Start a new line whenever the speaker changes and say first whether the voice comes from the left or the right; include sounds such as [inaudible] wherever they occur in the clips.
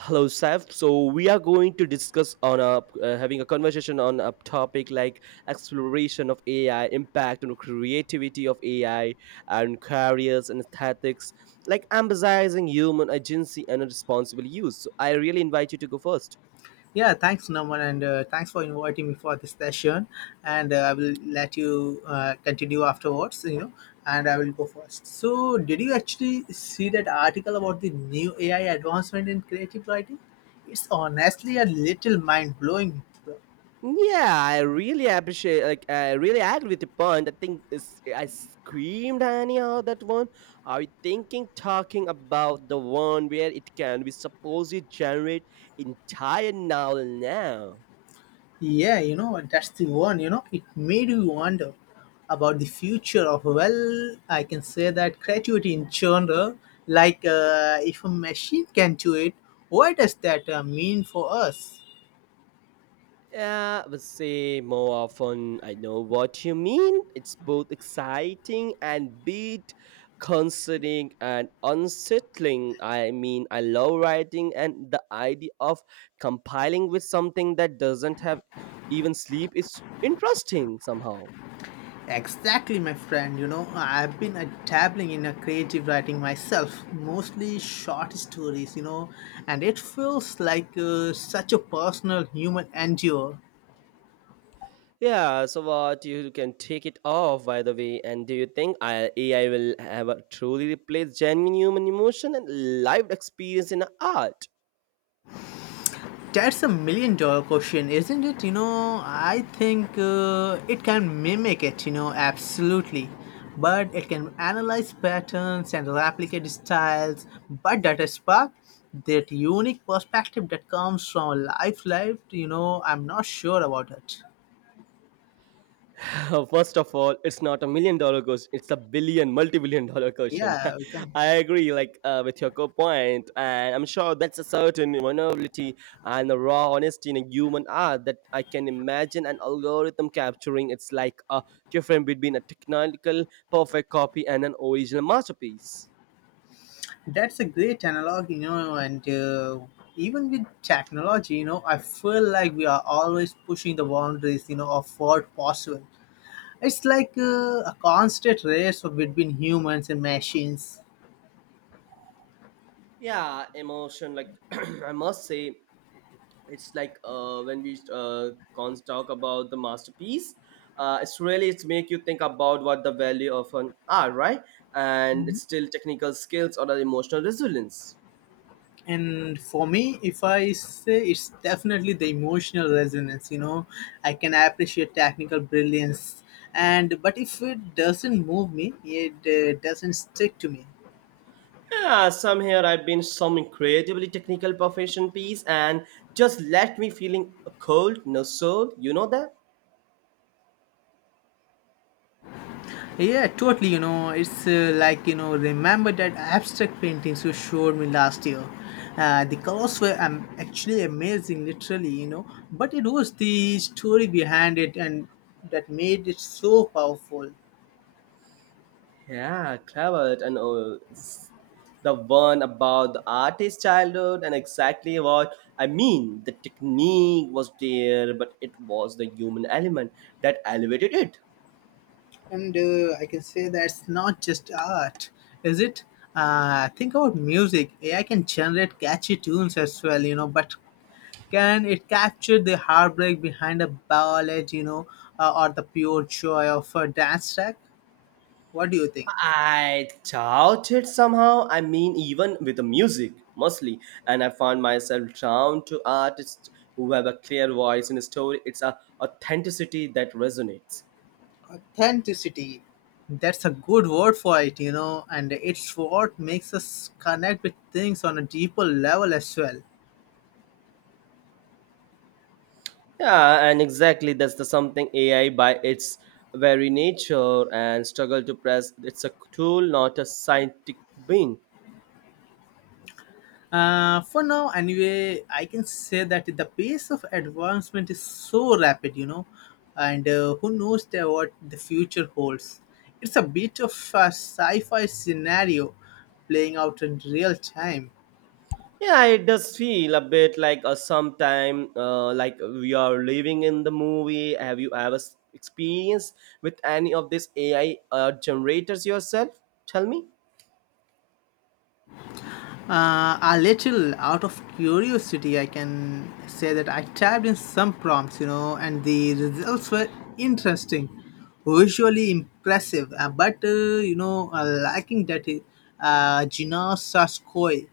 right: Hello, Saf. So we are going to discuss on a having a conversation on a topic like exploration of AI, impact on creativity of AI, and careers and aesthetics, like emphasizing human agency and responsible use. So I really invite you to go first.
left: Yeah, thanks, Naman, and thanks for inviting me for this session. And I will let you continue afterwards, and I will go first. So, did you actually see that article about the new AI advancement in creative writing? It's honestly a little mind blowing.
right: Yeah, I really appreciate. Like, I really agree with the point. I think it's, I screamed anyhow that one. Are you thinking talking about the one where it can be supposed to generate entire novel now?
left: Yeah, that's the one, it made you wonder about the future of, well, I can say that creativity in genre. If a machine can do it, what does that mean for us?
right: Yeah, I would say more often I know what you mean. It's both exciting and bit concerning and unsettling. I mean, I love writing and the idea of compiling with something that doesn't have even sleep is interesting somehow.
left: Exactly, my friend. You know, I've been dabbling in a creative writing myself, mostly short stories, and it feels like such a personal human endeavor.
right: Yeah, so what you can take it off by the way, and do you think AI will ever truly replace genuine human emotion and lived experience in art?
left: That's a $1 million question, isn't it? I think it can mimic it, absolutely. But it can analyze patterns and replicate styles. But that is spark, that unique perspective that comes from life, I'm not sure about it.
right: [laughs] First of all, it's not a million dollar question; it's a billion, multi billion dollar question.
left: Yeah, we can.
right: [laughs] I agree, with your point, and I'm sure that's a certain vulnerability and a raw honesty in a human art that I can imagine an algorithm capturing. It's like a difference between a technical perfect copy and an original masterpiece.
left: That's a great analog, and even with technology, I feel like we are always pushing the boundaries of what possible. It's like a constant race between humans and machines.
right: Yeah, emotion. Like [clears throat] I must say, it's when we cons talk about the masterpiece, it's really it's make you think about what the value of an art, right? And it's still technical skills or the emotional resilience.
left: And for me, if I say it's definitely the emotional resonance. I can appreciate technical brilliance, and but if it doesn't move me, it doesn't stick to me.
right: Yeah, some here I've been some incredibly technical profession piece, and just left me feeling cold. No soul, you know that.
left: Yeah, totally. You know, it's like, you know, Remember that abstract paintings you showed me last year. The colors were actually amazing, literally, but it was the story behind it and that made it so powerful.
right: Yeah, clever and all. It's the one about the artist's childhood, and exactly what I mean. The technique was there, but it was the human element that elevated it.
left: And I can say that's not just art, is it? Think about music. AI can generate catchy tunes as well, but can it capture the heartbreak behind a ballad, or the pure joy of a dance track? What do you think?
right: I doubt it somehow. I mean, even with the music, mostly. And I found myself drawn to artists who have a clear voice in a story. It's a authenticity that resonates.
left: Authenticity. That's a good word for it, and it's what makes us connect with things on a deeper level as well.
right: Yeah, and exactly that's the something AI by its very nature and struggle to press. It's a tool, not a scientific being.
left: For now, anyway, I can say that the pace of advancement is so rapid, and who knows what the future holds. It's a bit of a sci fi scenario playing out in real time.
right: Yeah, it does feel a bit like a sometime, like we are living in the movie. Have you ever experienced with any of these AI generators yourself? Tell me.
left: A little out of curiosity, I can say that I typed in some prompts, and the results were interesting, visually impressive, but lacking that Gina Saskoi.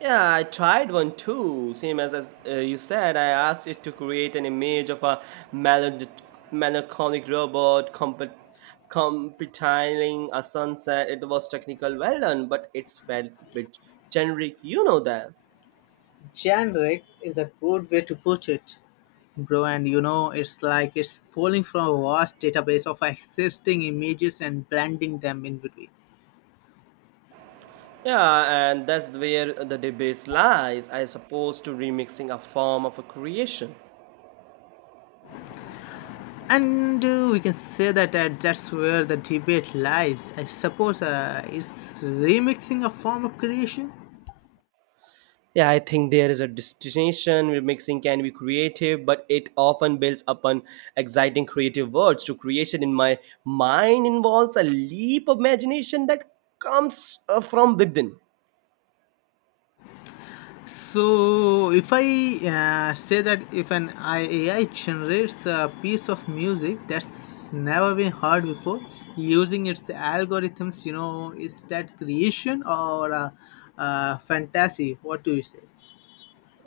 right: Yeah, I tried one too. Same as you said, I asked it to create an image of a melod- melancholic robot competiling a sunset. It was technical, well done, but it's felt a bit generic, you know that.
left: Generic is a good way to put it, bro. And you know, it's like it's pulling from a vast database of existing images and blending them in between.
right: Yeah, and that's where the debates lies, I suppose, to remixing a form of a creation.
left: And we can say that That's where the debate lies. I suppose it's remixing a form of creation.
right: Yeah, I think there is a distinction. Remixing can be creative, but it often builds upon exciting creative words. To creation in my mind involves a leap of imagination that comes from within.
left: So, if I say that if AI generates a piece of music that's never been heard before using its algorithms, is that creation or a fantasy? What do you say?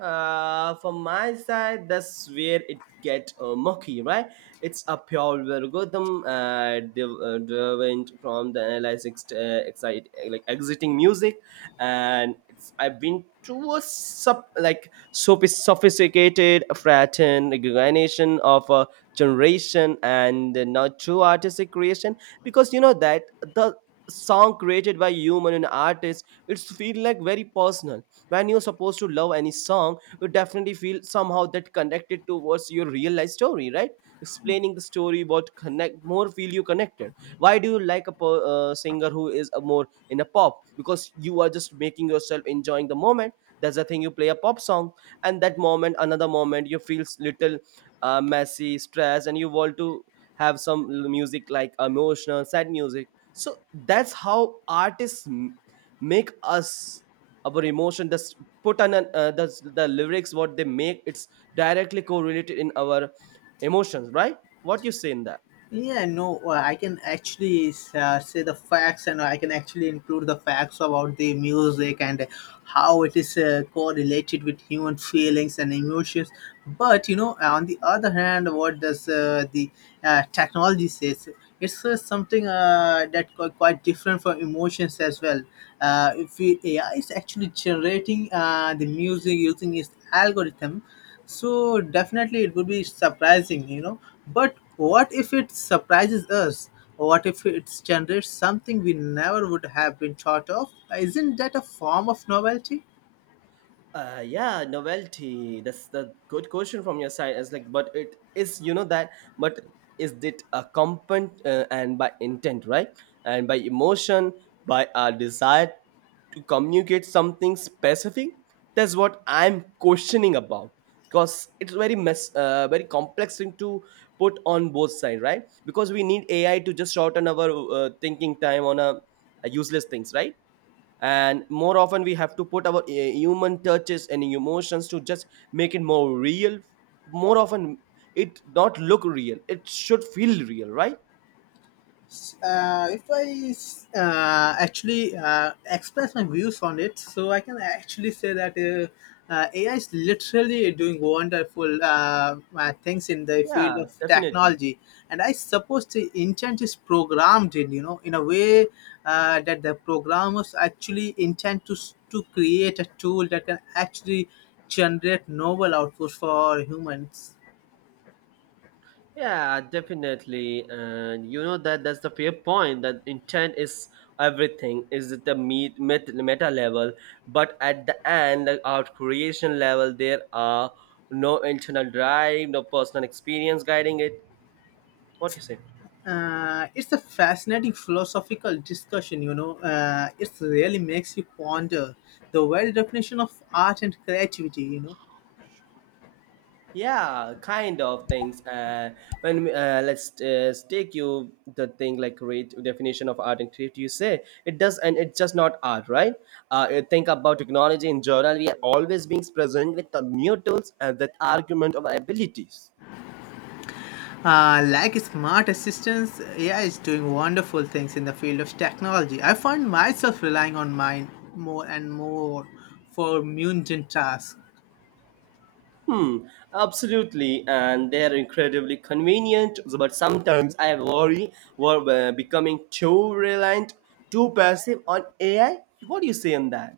right: From my side, that's where it get murky, right? It's a pure algorithm driven from the analyzing like exiting music, and it's I've been to a sophisticated fratern granation of a generation and not true artistic creation, because you know that the song created by human and artist it's feel like very personal. When you're supposed to love any song, you definitely feel somehow that connected towards your real life story, right? Explaining the story what connect more feel you connected. Why do you like a singer who is a more in a pop? Because you are just making yourself enjoying the moment. That's the thing, you play a pop song, and that moment another moment you feel little messy stressed and you want to have some music like emotional sad music. So that's how artists make us our emotion just put on the lyrics what they make. It's directly correlated in our emotions, right? What you say in that?
left: Yeah, no, I can actually say the facts, and I can actually include the facts about the music and how it is correlated with human feelings and emotions. But you know, on the other hand, what does the technology says? It's something that quite different from emotions as well. If we, AI is actually generating the music using its algorithm, so definitely it would be surprising, you know. But what if it surprises us? What if it generates something we never would have been thought of? Isn't that a form of novelty?
right: Yeah, novelty, that's the good question from your side. It's like, but it is, you know that. But is it accompanied and by intent, right? And by emotion, by our desire to communicate something specific. That's what I'm questioning about, because it's very mess very complex thing to put on both sides, right? Because we need AI to just shorten our thinking time on a useless things, right? And more often we have to put our human touches and emotions to just make it more real. More often, it not look real, it should feel real, right?
left: If I actually express my views on it, so I can actually say that AI is literally doing wonderful things in the field
right: Yeah,
left: of
right: definitely.
left: technology, and I suppose the intent is programmed in you know in a way that the programmers actually intend to to create a tool that can actually generate novel outputs for humans.
right: Yeah, definitely. And you know that that's the fair point, that intent is everything is at the meta level, but at the end, like our creation level, there are no internal drive, no personal experience guiding it. What do you say?
left: It's a fascinating philosophical discussion, you know. It really makes you ponder the very definition of art and creativity, you know.
right: Yeah, kind of things, when let's take you the thing like great definition of art and creativity, you say it does and it's just not art, right? You think about technology in general, we are always being present with the new tools and that argument of our abilities.
left: Like smart assistants, AI is doing wonderful things in the field of technology. I find myself relying on mine more and more for mundane tasks.
right: Hmm, absolutely, and they're incredibly convenient. But sometimes I worry we're becoming too reliant, too passive on AI. What do you say on that?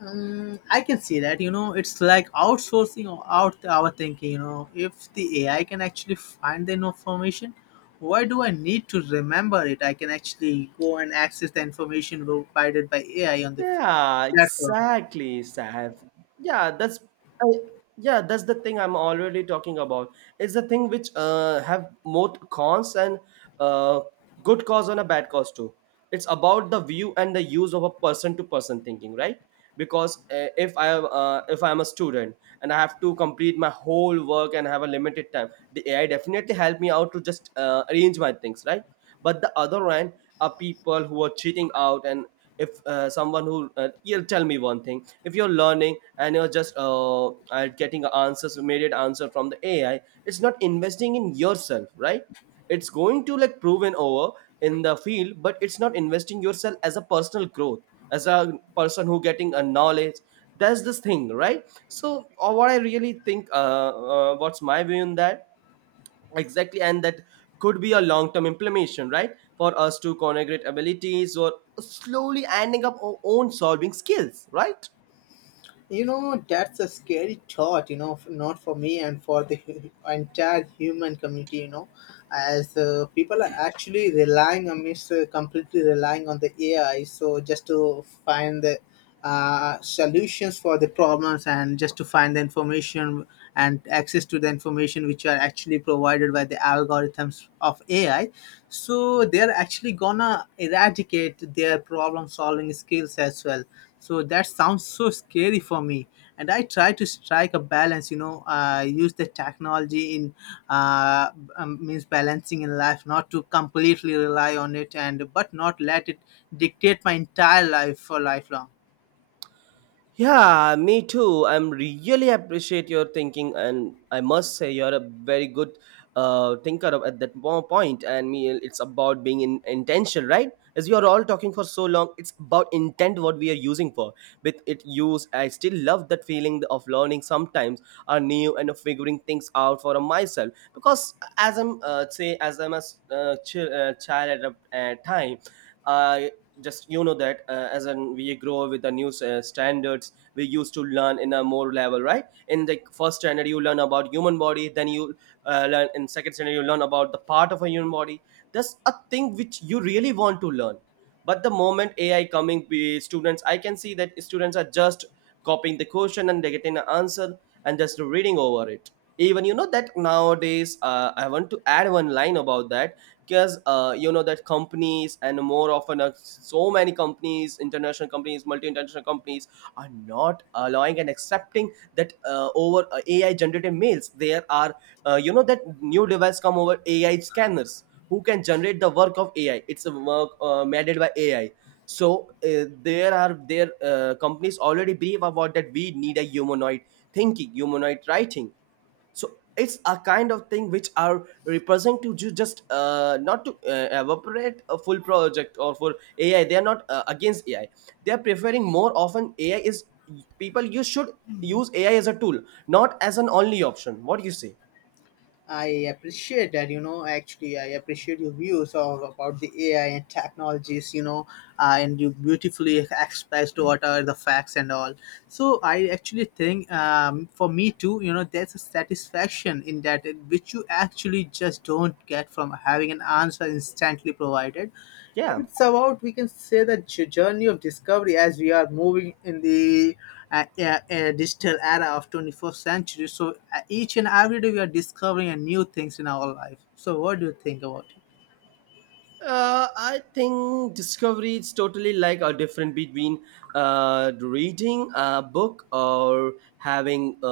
left: I can see that. You know, it's like outsourcing out our thinking. You know, if the AI can actually find the information, why do I need to remember it? I can actually go and access the information provided by AI on the
right: Yeah,
left: platform.
right: exactly, Sav. Yeah, that's I, yeah, that's the thing I'm already talking about. It's the thing which have more cons and uh, good cause and a bad cause too. It's about the view and the use of a person to person thinking, right? Because if I'm a student and I have to complete my whole work and have a limited time, the AI definitely help me out to just arrange my things, right? But the other end are people who are cheating out. And if someone who, you'll tell me one thing, if you're learning and you're just getting answers immediate answer from the AI, it's not investing in yourself, right? It's going to like proven over in the field, but it's not investing yourself as a personal growth, as a person who getting a knowledge. That's this thing, right? So what I really think what's my view on that. Exactly, and that could be a long-term implementation, right? For us to congregate abilities or slowly adding up our own solving skills, right?
left: You know, that's a scary thought, you know, not for me and for the entire human community, you know, as people are actually completely relying on the AI. So just to find the solutions for the problems and just to find the information and access to the information which are actually provided by the algorithms of AI. So they're actually gonna eradicate their problem solving skills as well, so that sounds so scary for me, and I try to strike a balance, use the technology in uh, means balancing in life, not to completely rely on it, and but not let it dictate my entire life for lifelong.
right: Yeah, me too. I'm really appreciate your thinking, and I must say you're a very good thinker at that point. And me, it's about being intentional, right? As we are all talking for so long, it's about intent what we are using for. With it use, I still love that feeling of learning sometimes are new and of figuring things out for myself. Because as I'm child at a time. I just you know that, as in we grow with the new standards we used to learn in a more level, right? In the first standard you learn about human body, then you learn in second standard you learn about the part of a human body. That's a thing which you really want to learn. But the moment AI coming be students, I can see that students are just copying the question and they getting an answer and just reading over it. Even you know that nowadays I want to add one line about that. Because you know that companies, and more often so many companies, international companies, multi-international companies, are not allowing and accepting that, over, AI generated mails. There are, you know that, new device come over AI scanners who can generate the work of AI. It's a work made by AI. So there are their companies already brief about that we need a humanoid thinking, humanoid writing. So it's a kind of thing which are represent to just not to evaporate a full project or for AI. They are not against AI. They are preferring more often AI is people. You should use AI as a tool, not as an only option. What do you say?
left: I appreciate that, you know. Actually, I appreciate your views of about the AI and technologies, you know, and you beautifully expressed what are the facts and all. So I actually think, for me too, you know, there's a satisfaction in that, which you actually just don't get from having an answer instantly provided.
right: Yeah.
left: It's about we can say the journey of discovery as we are moving in the uh, uh, digital era of 21st century, so each and every day we are discovering new things in our life. So what do you think about it?
right: I think discovery is totally like a different between reading a book or having a